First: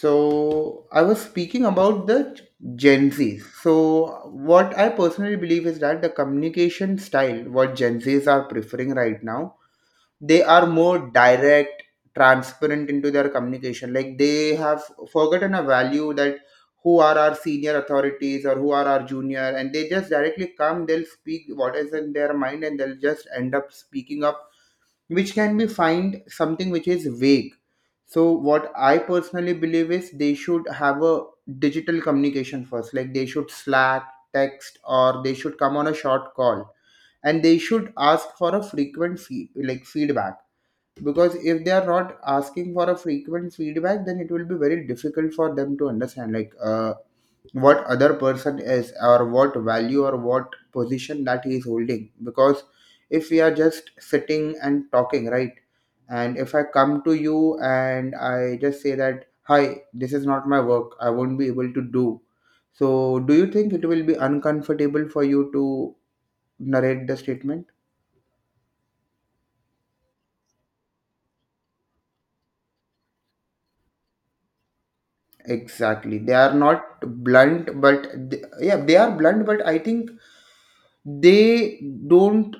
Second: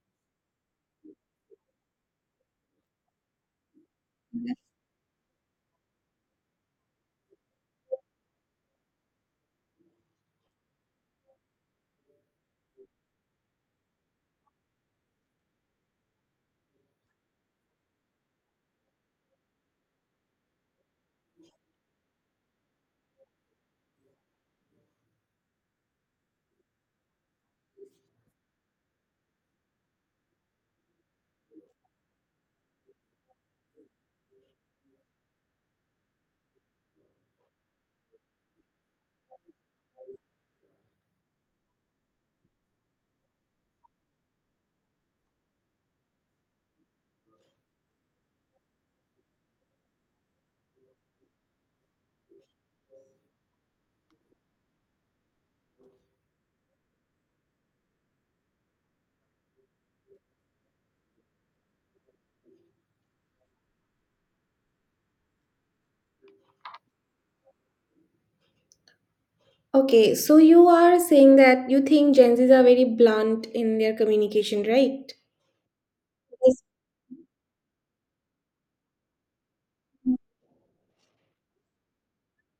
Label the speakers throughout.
Speaker 1: So I was speaking about the Gen Zs. So what I personally believe is that the communication style what Gen Zs are preferring right now, they are more direct, transparent into their communication. Like they have forgotten a value that who are our senior authorities or who are our junior, and they just directly come. They'll speak what is in their mind, and they'll just end up speaking up which can be find something which is vague. So what I personally believe is they should have a digital communication first, like they should Slack, text, or they should come on a short call, and they should ask for a frequent like feedback. Because if they are not asking for a frequent feedback, then it will be very difficult for them to understand, like, what other person is, or what value, or what position that he is holding. Because if we are just sitting and talking, right, and if I come to you and I just say that, hi, this is not my work, I won't be able to do. So do you think it will be uncomfortable for you to narrate the statement?
Speaker 2: Okay, so you are saying that you think Gen Zs are very blunt in their communication, right?
Speaker 1: Exactly, they are
Speaker 2: Yes.
Speaker 1: not blunt, but yeah, they are blunt, but I think they don't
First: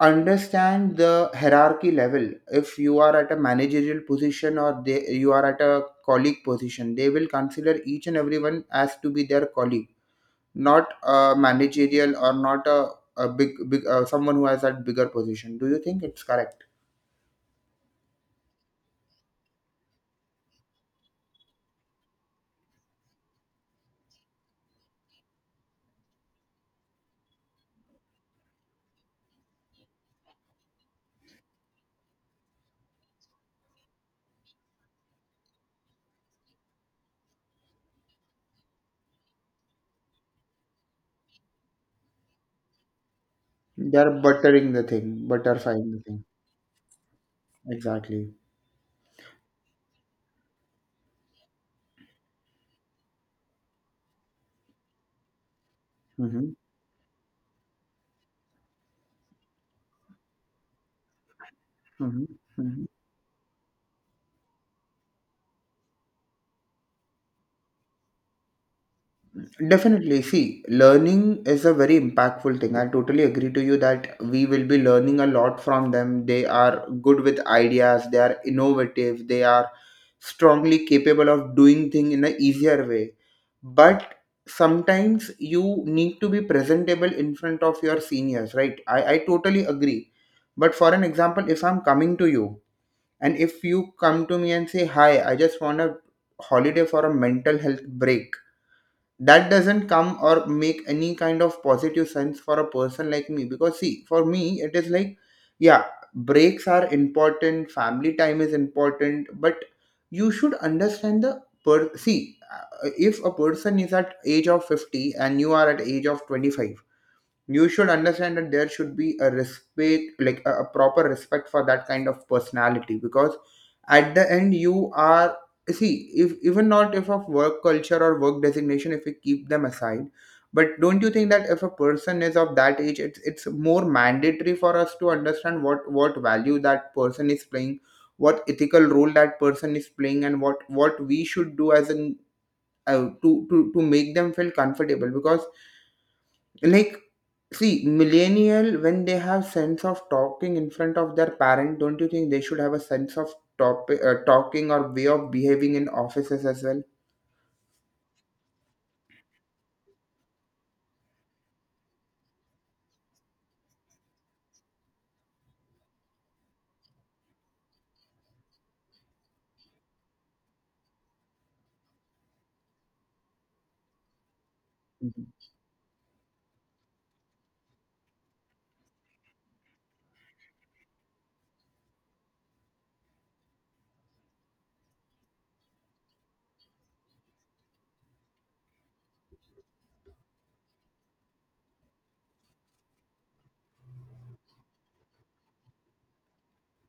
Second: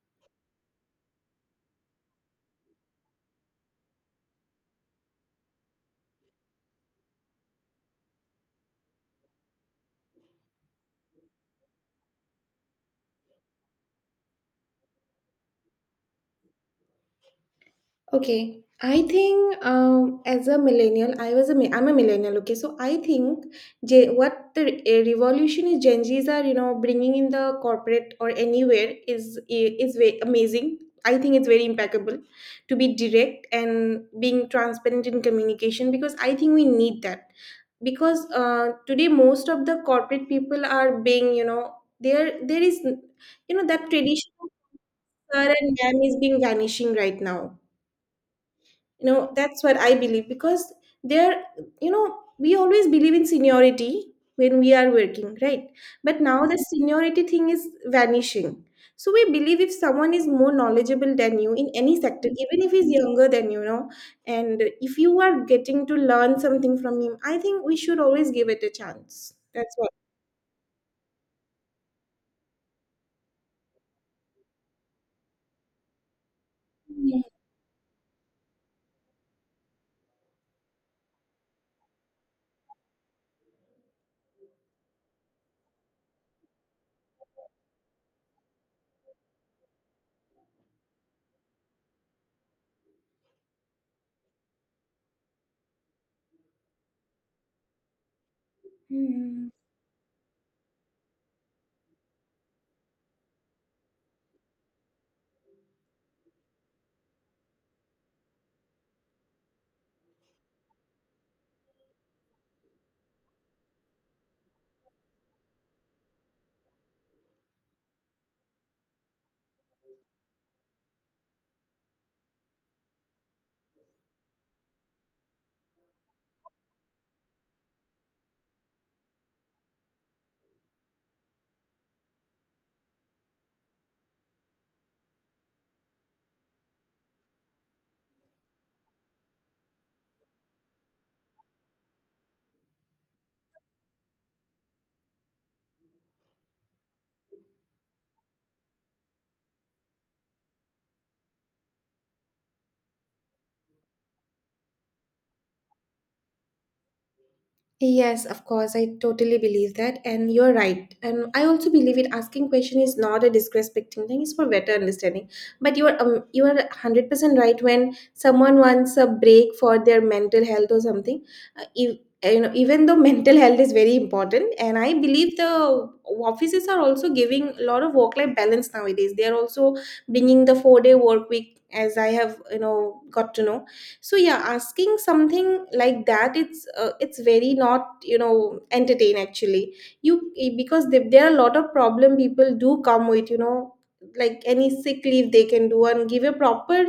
Speaker 1: understand the hierarchy level. If you are at a managerial position, or they you are at a colleague position, they will consider each and everyone as to be their colleague, not a managerial, or not a, a big someone who has that bigger position. Do you think it's correct?
Speaker 2: Okay, I think as a millennial, I'm a millennial. Okay, so I think J- what the re- eh, revolution is Gen Zs are bringing in the corporate or anywhere is is very amazing. I think it's very impeccable to be direct and being transparent in communication, because I think we need that, because today most of the corporate people are being, there is, that
Speaker 1: They're
Speaker 2: traditional
Speaker 1: buttering the thing,
Speaker 2: sir and
Speaker 1: butterflying the
Speaker 2: ma'am is
Speaker 1: thing.
Speaker 2: being vanishing right now.
Speaker 1: Exactly.
Speaker 2: You know, that's what I believe, because there, you know we always believe in seniority when we are working, right? But now
Speaker 1: Mm-hmm.
Speaker 2: the seniority thing is vanishing. So we believe if someone is more knowledgeable than you in any
Speaker 1: Mm-hmm.
Speaker 2: sector, even if
Speaker 1: Mm-hmm.
Speaker 2: he's younger than, and if you are getting to learn something from him, I think we should always give it a chance. That's what.
Speaker 1: Definitely. See, learning is a very impactful thing. I totally agree to you that we will be learning a lot from them. They are good with ideas, they are innovative, they are strongly capable of doing things in an easier way. But sometimes you need to be presentable in front of your seniors, right? I totally agree. But for an example, if I'm coming to you and if you come to me and say, hi, I just want a holiday for a mental health break.
Speaker 2: Hmm.
Speaker 1: That doesn't come or make any kind of positive sense for a person like me, because see, for me it is like, yeah, breaks are important, family time is important, but you should understand the per see, if a person is at age of 50 and you are at age of 25, you should understand that there should be a respect, like a proper respect for that kind of personality. Because at the end, you are see, if even not if of work culture or work designation, if we keep them aside, but don't you think that if a person is of that age, it's more mandatory for us to understand what value that person is playing, what ethical role that person is playing, and what we should do as an to make them feel comfortable. Because like, see, millennial, when they have sense of talking in front of their parent, don't you think they should have a sense of talking, or way of behaving in offices as well?
Speaker 2: Yes, of course. I totally believe that. And you're right. And I also believe it, asking question is not a disrespecting thing. It's for better understanding. But you're 100% right when someone wants a break for their mental health or something. If, even though mental health is very important, and I believe the offices are also giving a lot of work-life balance nowadays. They are also bringing the 4-day work week, as I have got to know. So yeah, asking something like that, it's very not, entertain actually. Because there are a lot of problem people do come with, like any sick leave they can do and give a proper,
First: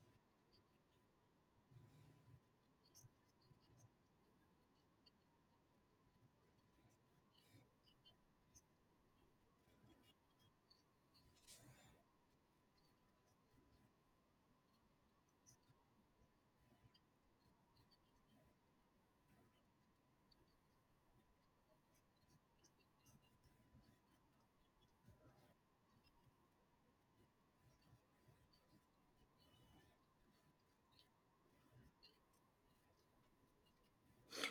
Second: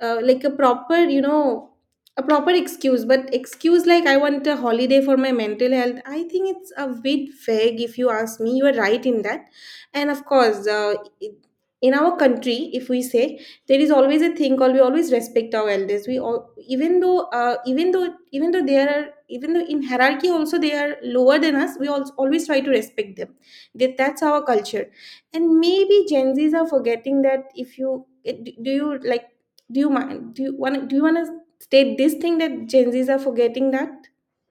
Speaker 2: like a proper, a proper excuse. But excuse like, I want a holiday for my mental health, I think it's a bit vague if you ask me. You are right in that. And of course, it- in our country, if we say, there is always a thing called, we always respect our elders. We all, even though, even though they are even though in hierarchy also they are lower than us, we also always try to respect them. That's our culture. And maybe Gen Z's are forgetting that. If you it- do you like Do you mind? Do you want to state this thing that Gen Zs are forgetting that?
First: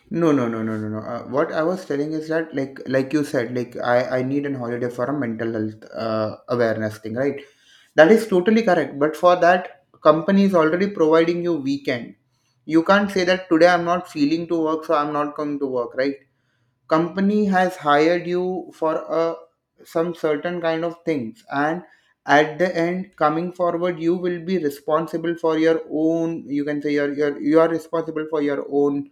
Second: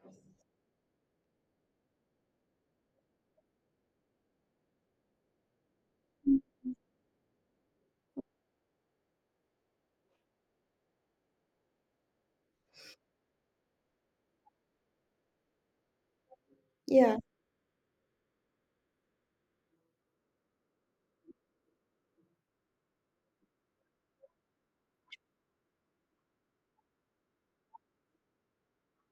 Speaker 1: No, no, no, no, no, no. What I was telling is that, like you said, like I need an holiday for a mental health awareness thing, right? That is totally correct. But for that, company is already providing you weekend. You can't say that today I'm not feeling to work, so I'm not going to work, right?
Speaker 2: Yeah.
Speaker 1: Company has hired you for a some certain kind of things, and at the end coming forward, you will be responsible for your own. You can say you are responsible for your own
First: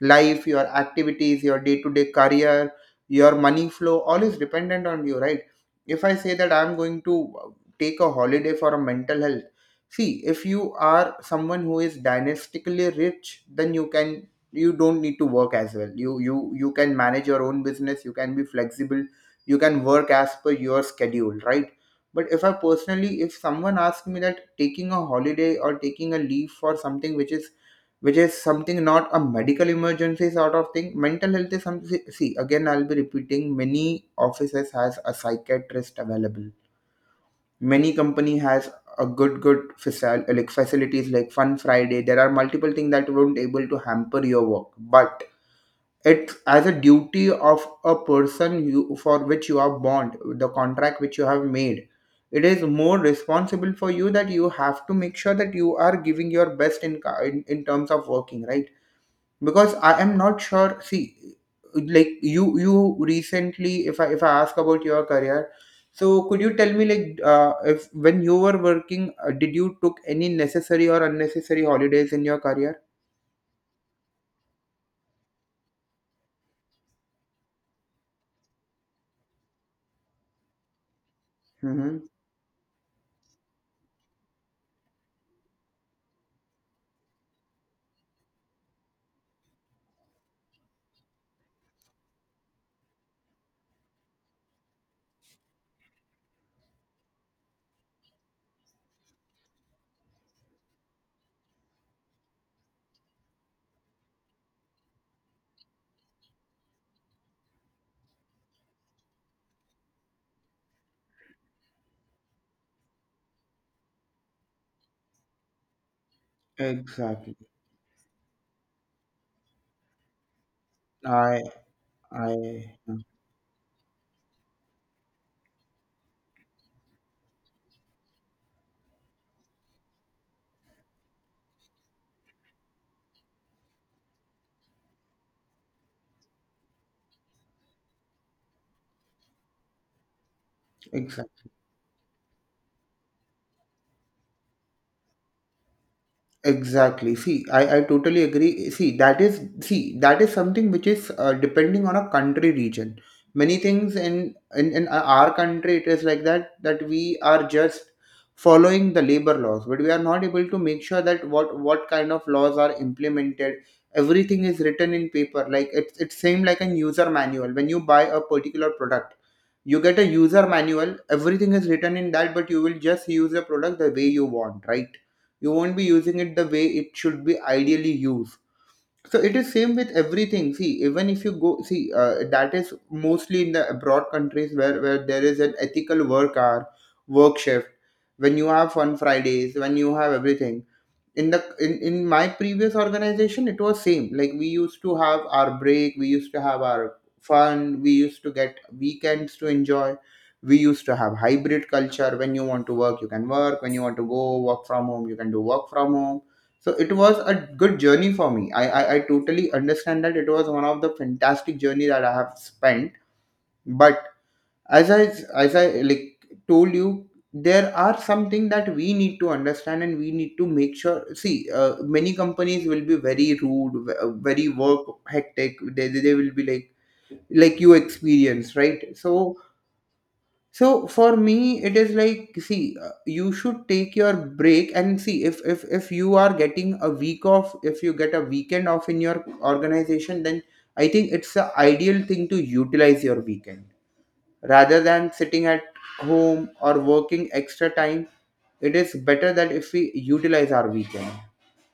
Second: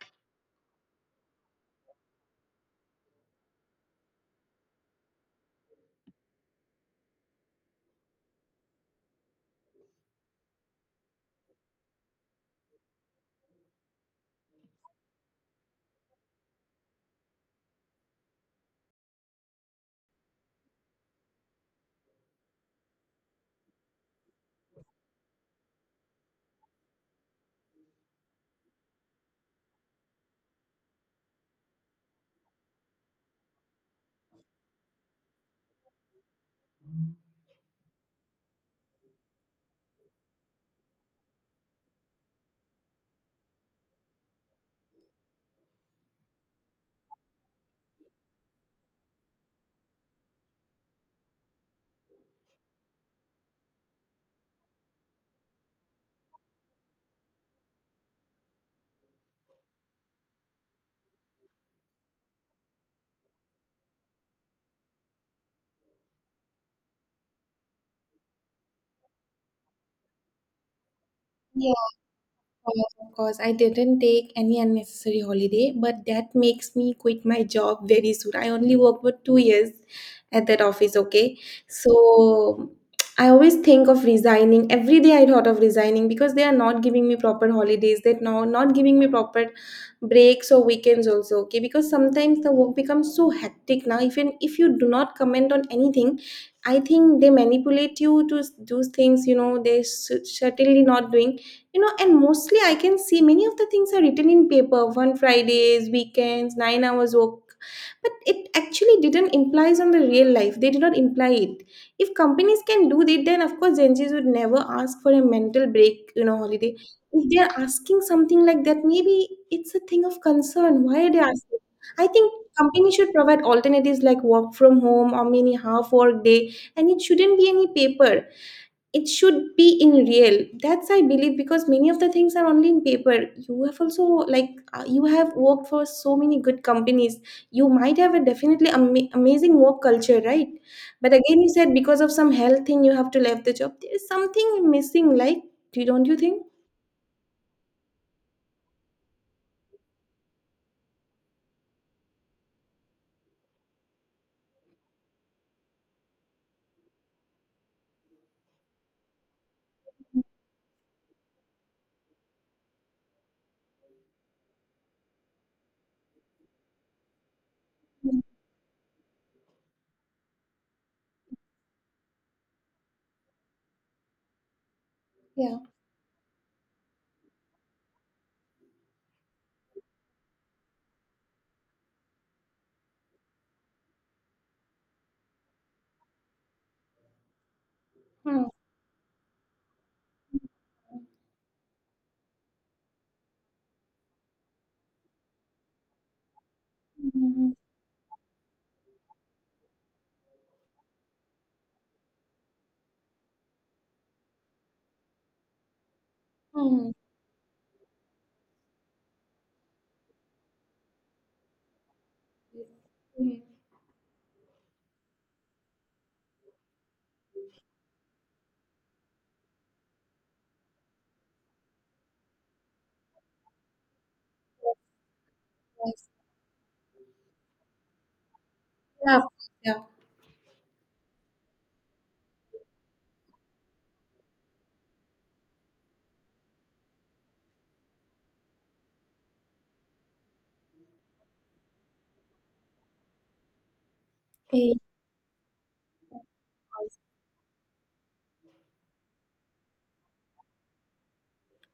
Speaker 1: life, your activities, your day to day career, your money flow, all is dependent on you, right? If I say that I'm going to take a holiday for a mental health, see, if you are someone who is dynastically rich, then you don't need to work as well. You can manage your own business, you can be flexible, you can work as per your schedule, right? But if I personally, if someone asks me that taking a holiday or taking a leave for something which is something not a medical emergency sort of thing. Mental health is something, see, again I'll be repeating, many offices has a psychiatrist available, many company has a good like facilities, like Fun Friday. There are multiple things that won't able to hamper your work. But it's as a duty of a person, you for which you are bond, the contract which you have made, it is more responsible for you that you have to make sure that you are giving your best in terms of working, right? Because I am not sure, see, like you recently, if I ask about your career, so could you tell me, like, if when you were working, did you took any necessary or unnecessary holidays in your career?
Speaker 2: Of course. I didn't take any unnecessary holiday, but that makes me quit my job very soon. I only worked for 2 years at that office, okay?
Speaker 1: Mm-hmm.
Speaker 2: So I always think of resigning. Every day I thought of resigning because they are not giving me proper holidays. They're not giving me proper breaks or weekends also, okay? Because sometimes the work becomes so hectic now. Even if you do not comment on anything, I think they manipulate you to do things, you know, they certainly not doing, and mostly I can see many of the things are written in paper. One fridays, weekends, 9 hours work, but it actually didn't implies on the real life. They did not imply it. If companies can do that, then of course Gen Zs would never ask for a mental break, holiday. If
Speaker 1: Exactly,
Speaker 2: they're asking something like that, maybe it's a thing of concern. Why are they asking? I
Speaker 1: I
Speaker 2: think
Speaker 1: I
Speaker 2: companies should provide alternatives like work from home or many half work day, and it shouldn't be any paper, it should be in real. That's, I believe, because many of the things are only in paper. You have also, you have worked for so many good companies. You might have a definitely amazing work culture, right? But again,
Speaker 1: exactly.
Speaker 2: you said, because of some health thing you have to leave the job, there is something missing, like, do don't you think?
Speaker 1: Exactly. See, I totally agree. See, that is, something which is, depending on a country region. Many things in our country, it is like that, that we are just following the labor laws, but we are not able to make sure that what kind of laws are implemented. Everything is written in paper. Like, it's same like a user manual. When you buy a particular product, you get a user manual. Everything is written in that, but you will just use the product the way you want, right? You
Speaker 2: Yeah.
Speaker 1: won't be using it the way it should be ideally used. So it is same with everything, see, even if you go, see, that is mostly in the abroad countries, where there is an ethical work hour, work shift. When
Speaker 2: Hmm.
Speaker 1: you have Fun Fridays, when you have everything, in my previous organization, it was same, like we used to have our break, we used to have our
Speaker 2: Hmm.
Speaker 1: fun, we used to get weekends to enjoy, we used to have hybrid culture. When you want to work, you can work, when you want to go work from home, you can do work from home. So
Speaker 2: Hmm.
Speaker 1: it was a good journey for me. I totally understand that it was one of the fantastic journey that I have spent.
Speaker 2: Hmm.
Speaker 1: But as i as I like told you, there are something that we need to understand, and we need to make sure, see, many companies will be very rude, very work hectic. they, they
Speaker 2: Yes.
Speaker 1: they will be like you experience, right?
Speaker 2: Yeah.
Speaker 1: so
Speaker 2: Yeah.
Speaker 1: so for me it is like, see, you should take your break. And see, if you are getting a week off, if you get a weekend off in your organization, then I think it's the ideal thing to utilize your weekend, rather than sitting at home or working extra time. It is better that if we utilize our weekend.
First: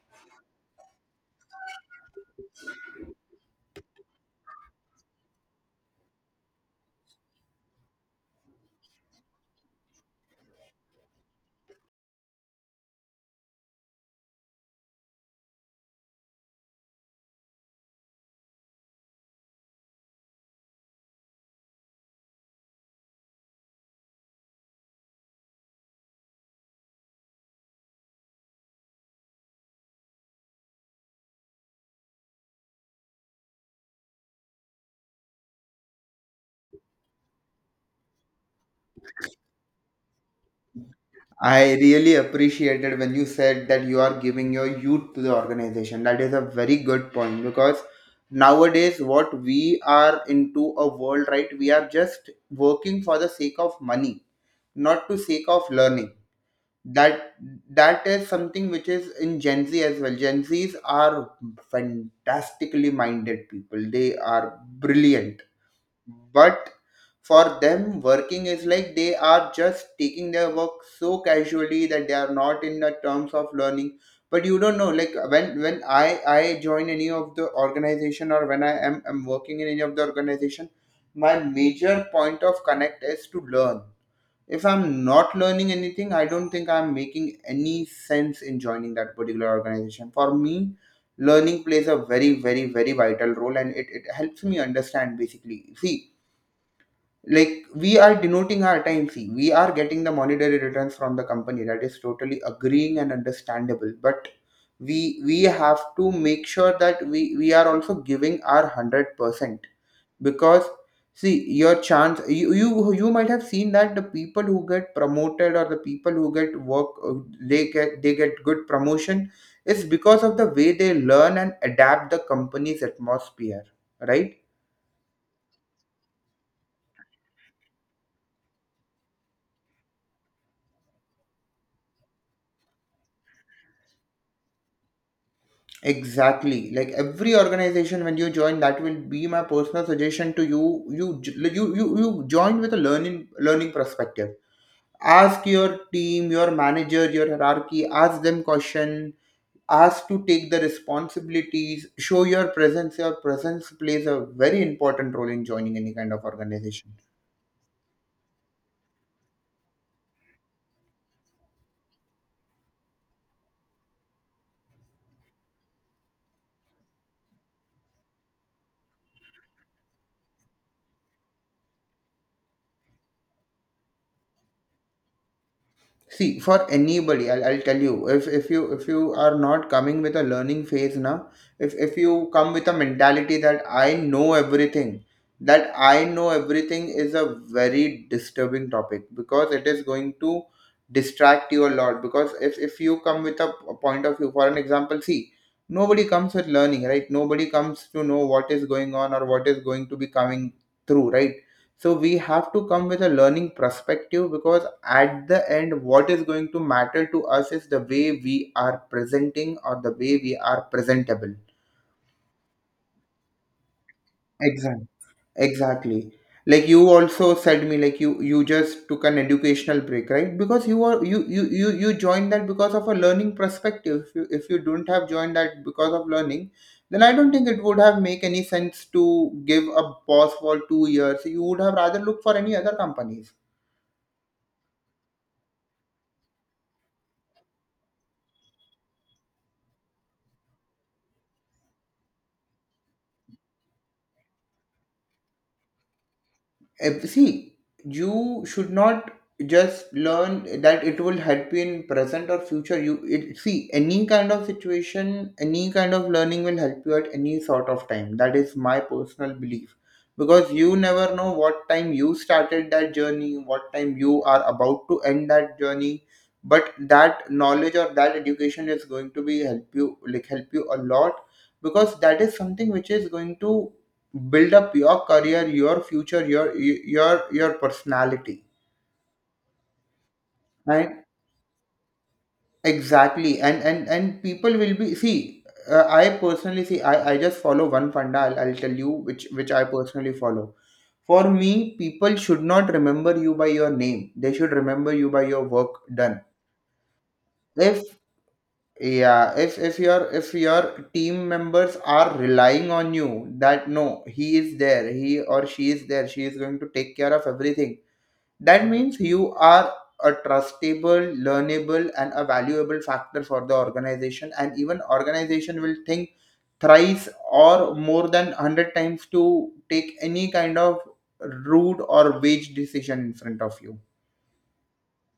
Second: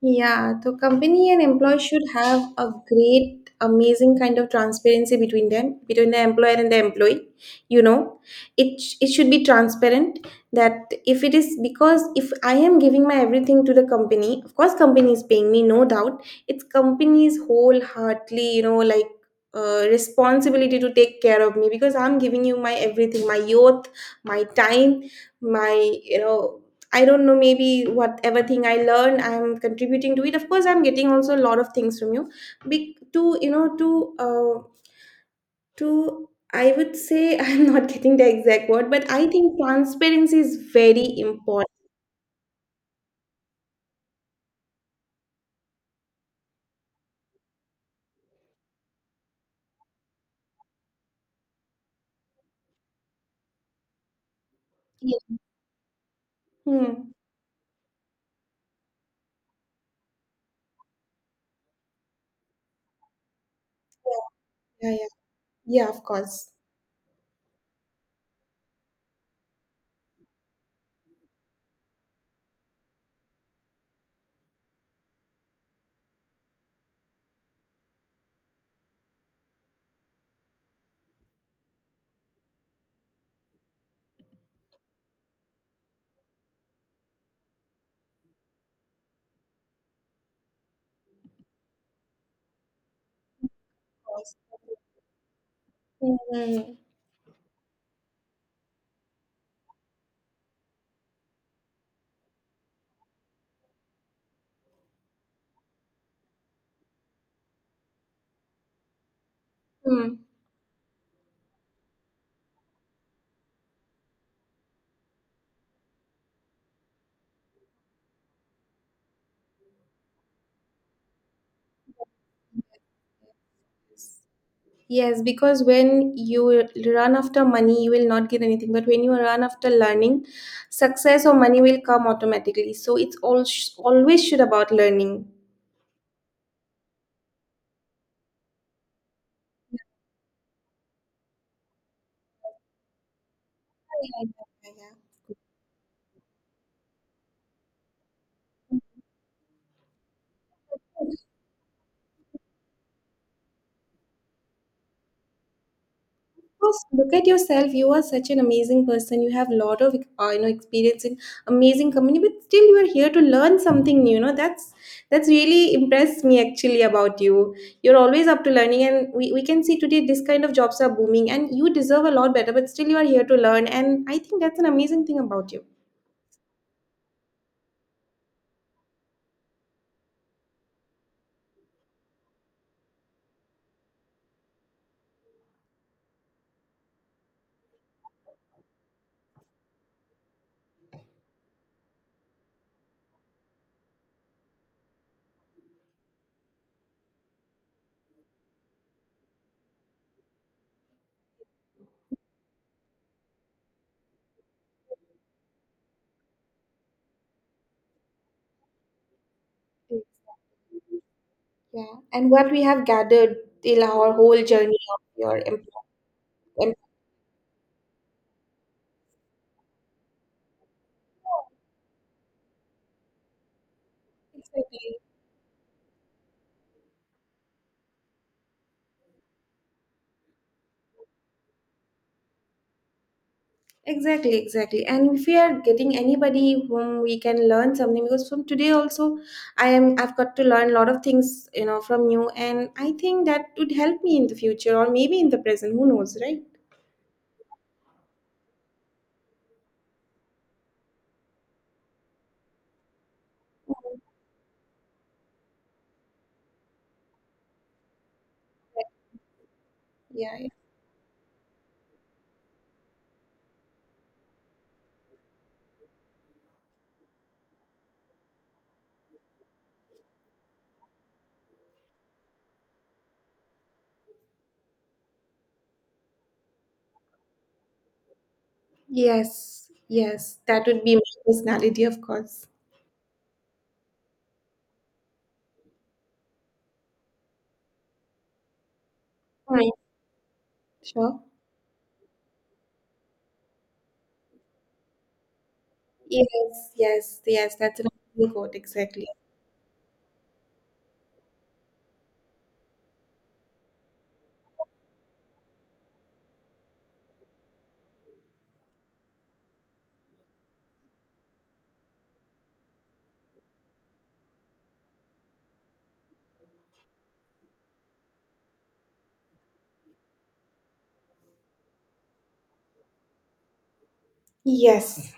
Speaker 2: Yeah, the company and employee should have a great, amazing kind of transparency between them, between the employer and the employee. You know, it should be transparent, that, if it is, because if I am giving my everything to the company, of course, company is paying me, no doubt. It's company's wholeheartedly, you know, like, responsibility to take care of me, because I'm giving you my everything, my youth, my time, my you know I don't know, maybe whatever thing I learn, I'm contributing to it. Of course, I'm getting also a lot of things from you. Be- to you know, to I would say I'm not getting the exact word, but I think transparency is very important.
Speaker 1: I really appreciated when you said that you are giving your youth to the organization. That is a very good point, because nowadays, what we are into a world, right? We are just working for the sake of money, not to
Speaker 2: Yeah.
Speaker 1: sake of learning.
Speaker 2: Hmm.
Speaker 1: that that is something which is in Gen Z as well. Gen Z's are fantastically minded people. They are
Speaker 2: Yeah, yeah,
Speaker 1: brilliant,
Speaker 2: yeah. Yeah, of course.
Speaker 1: but for them working is like they are just taking their work so casually that they are not in the terms of learning. But you don't know, like, when I join any of the organization, or when I am working in any of the organization, my major point of connect is to learn. If I'm not learning anything, I don't think I'm making any sense in joining that particular organization. For me, learning plays a very, very, very vital role, and it
Speaker 2: Of course.
Speaker 1: helps me understand. Basically, see,
Speaker 2: Hmm.
Speaker 1: like we are denoting our time. See, we are getting the monetary returns from the company. That is totally agreeing and understandable, but we have to make sure that we are also giving our 100%.
Speaker 2: Hmm.
Speaker 1: Because, see, your chance, you might have seen that the people who get promoted or the people who get work, they get good promotion, is because of the way they learn and adapt the company's atmosphere, right?
Speaker 2: Yes, because when you run after money, you will not get anything. But when you run after learning, success or money will come automatically. So it's all always should about learning.
Speaker 1: Exactly. Like every organization when you join, that will be my personal suggestion to you. You join with a learning
Speaker 2: Yeah,
Speaker 1: perspective.
Speaker 2: yeah,
Speaker 1: Ask your team, your manager, your hierarchy. Ask them
Speaker 2: yeah,
Speaker 1: question. Asked to take the
Speaker 2: yeah.
Speaker 1: responsibilities. Show your presence. Your presence plays a very important role in joining any kind of
Speaker 2: course,
Speaker 1: organization.
Speaker 2: look at yourself. You are such an amazing person. You have a lot of, experience in amazing company, but still you are here to learn something new. You know that's really impressed me actually about you. You're always up to learning, and we can see today this kind of jobs are booming, and you deserve a lot better. But still, you are here to learn, and I think that's an amazing thing about you.
Speaker 1: See, for anybody, I'll tell you, if you are not coming with a learning phase now, if you come with a mentality that I know everything, that I know everything is a very disturbing topic because it is going to distract you a lot. Because if you come with a point of view, for an example, see, nobody comes with learning, right? Nobody comes to know what is going on or what is going to be coming through, right? So we have to come with a learning perspective, because at the end what is going to matter to us is the way we are presenting or the way we are presentable.
Speaker 2: Yeah, and what we have gathered till our whole journey
Speaker 1: Exactly,
Speaker 2: of your employment.
Speaker 1: exactly. Like you also said me, like you just took an educational break, right? Because you are you you you, you joined that because of a learning perspective. If you don't have joined that because of learning, then I don't think it would have make any sense to give a pause for 2 years. You would have rather looked for any other companies.
Speaker 2: Exactly, exactly. And if we are getting anybody whom we can learn something, because from today also, I've got to learn a lot of things, from you, and I think that would help me in the future or maybe in the present. Who knows, right?
Speaker 1: See, you should not just learn that it will help you in present or future. See, any kind of situation, any kind of learning will help you at any sort of time. That is my personal belief,
Speaker 2: Yeah. Yeah.
Speaker 1: because you never know what time you started that journey, what time you are about to end that journey. But that knowledge or that education is going to be help you, like help you a lot, because that is something which is going to build up your career, your future, your personality.
Speaker 2: Yes, yes, that would be my
Speaker 1: And
Speaker 2: personality, of course.
Speaker 1: exactly, and people will be, see, I personally see, I just follow one funda. I'll tell you which I
Speaker 2: Right.
Speaker 1: personally follow.
Speaker 2: Sure.
Speaker 1: For me, people should not remember you by your name. They should remember you by your work done.
Speaker 2: Yes, yes, yes.
Speaker 1: If
Speaker 2: That's an amazing quote. Exactly.
Speaker 1: Yeah. If your team members are relying on you, that no, he is there, he or she is there, she is going to take care of everything. That means you are a trustable, learnable, and a valuable factor for the organization, and even organization will think thrice or more than 100 times to take any kind of rude or wage decision in front of you.
Speaker 2: Yes.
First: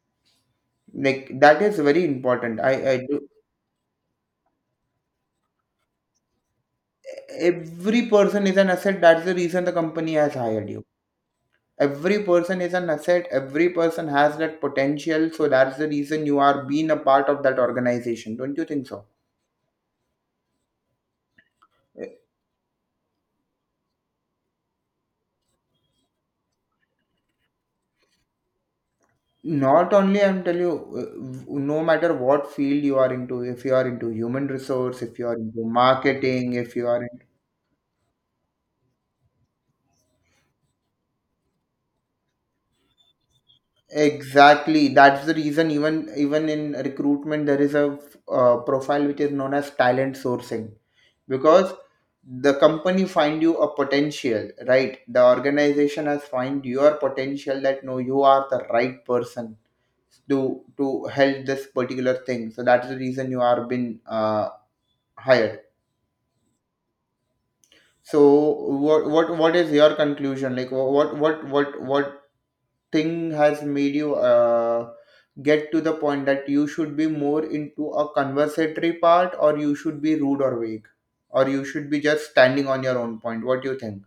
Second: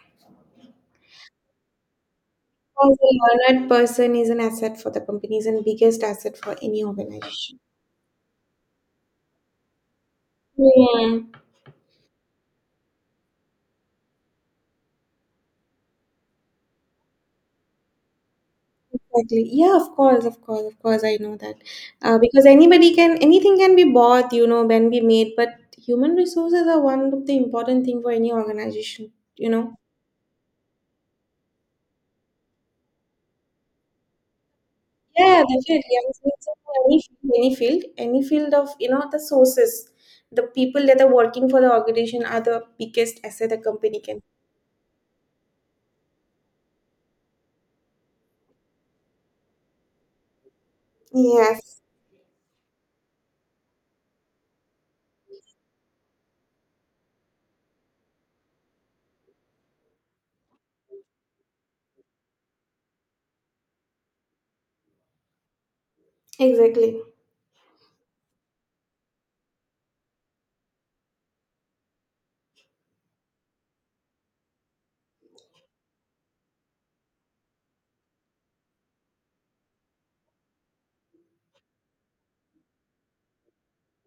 Speaker 1: Like that is very important. I
Speaker 2: Because
Speaker 1: do.
Speaker 2: a learned person is an asset for the company, is an biggest asset for any organization.
Speaker 1: Every person is an asset. That's the reason the company has hired you.
Speaker 2: Yeah.
Speaker 1: Every person is an asset. Every person has that potential. So that's the reason you are being a part of that organization. Don't you think so?
Speaker 2: Exactly. Yeah, of course, of course, of course. I know that. Because anything can be bought, can be made, but human resources are one of the important thing for any organization.
Speaker 1: Not only I'm telling you, no matter what field you are into, if you are into human resource, if you are
Speaker 2: Yeah,
Speaker 1: into
Speaker 2: definitely. I'm saying so
Speaker 1: marketing,
Speaker 2: for
Speaker 1: if you are
Speaker 2: any,
Speaker 1: in,
Speaker 2: any field, of, the sources, the people that are working for the organization are the biggest asset a company can.
Speaker 1: exactly, that's the reason. Even in recruitment, there is a profile which is known as talent sourcing. Because
Speaker 2: Yes,
Speaker 1: the company find you a potential, right? The organization has find your potential, that no, you are the right person to to help this particular thing. So that's the reason you are been uh, hired.
Speaker 2: exactly.
Speaker 1: So what is your conclusion? Like what thing has made you get to the point that you should be more into a conversatory part, or you should be rude or vague, or you should be just standing on your own point? What do you think?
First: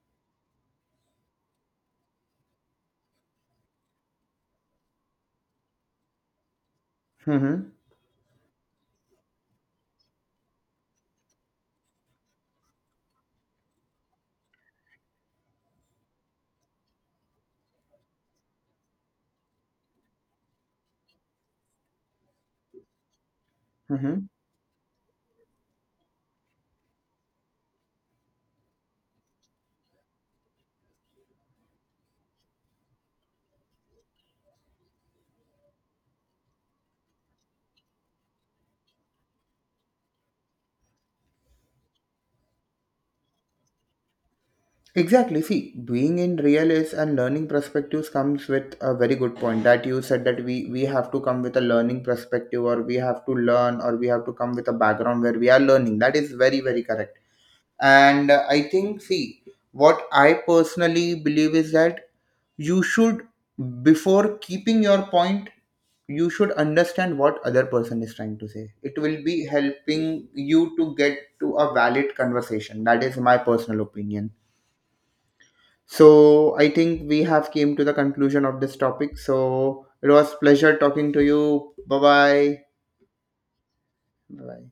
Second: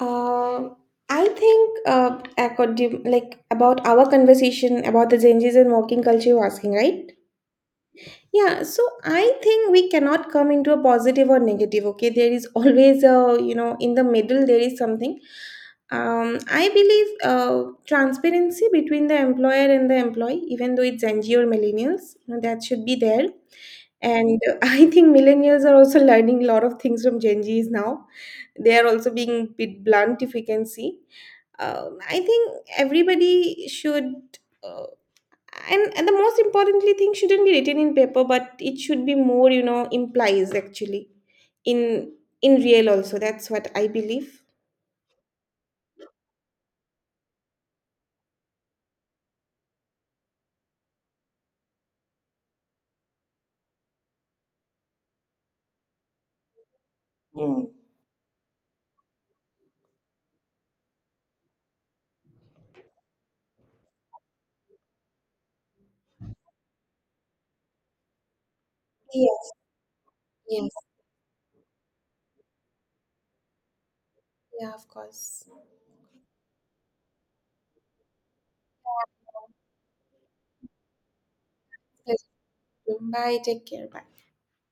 Speaker 2: Uh, I think, according, like, about our conversation about the changes in working culture, you're asking, right?
Speaker 1: Mm-hmm.
Speaker 2: Yeah, so I think we cannot come into a positive or negative, okay? There is always in the middle, there is something. I believe, transparency between the employer and the employee, even though it's NGO or millennials, that should be there.
Speaker 1: Mm-hmm.
Speaker 2: And I think millennials are also learning a lot of things from Gen Zs now. They are also being a bit blunt, if we can see. I think everybody should. uh, and the most importantly thing shouldn't be written in paper, but it should be more, implies actually, in in real also. That's what I believe.
Speaker 1: Exactly. See, being in real is and learning perspectives comes with a very good point that you said that we have to come with a learning perspective, or we have to learn, or we have to come with a background where we are learning. That is very, very correct.
Speaker 2: Mm.
Speaker 1: And I think, see, what I personally believe is that you should, before keeping your point, you should understand what other person is trying to say. It will
Speaker 2: Yes.
Speaker 1: be helping you
Speaker 2: Yes.
Speaker 1: to get to a valid conversation. That is my personal opinion.
Speaker 2: Yeah, of course.
Speaker 1: So I think we have came to the conclusion of this topic. So it was pleasure talking to you. Bye
Speaker 2: Pleasure.
Speaker 1: bye.
Speaker 2: Bye, take care, bye.
Speaker 1: Bye bye.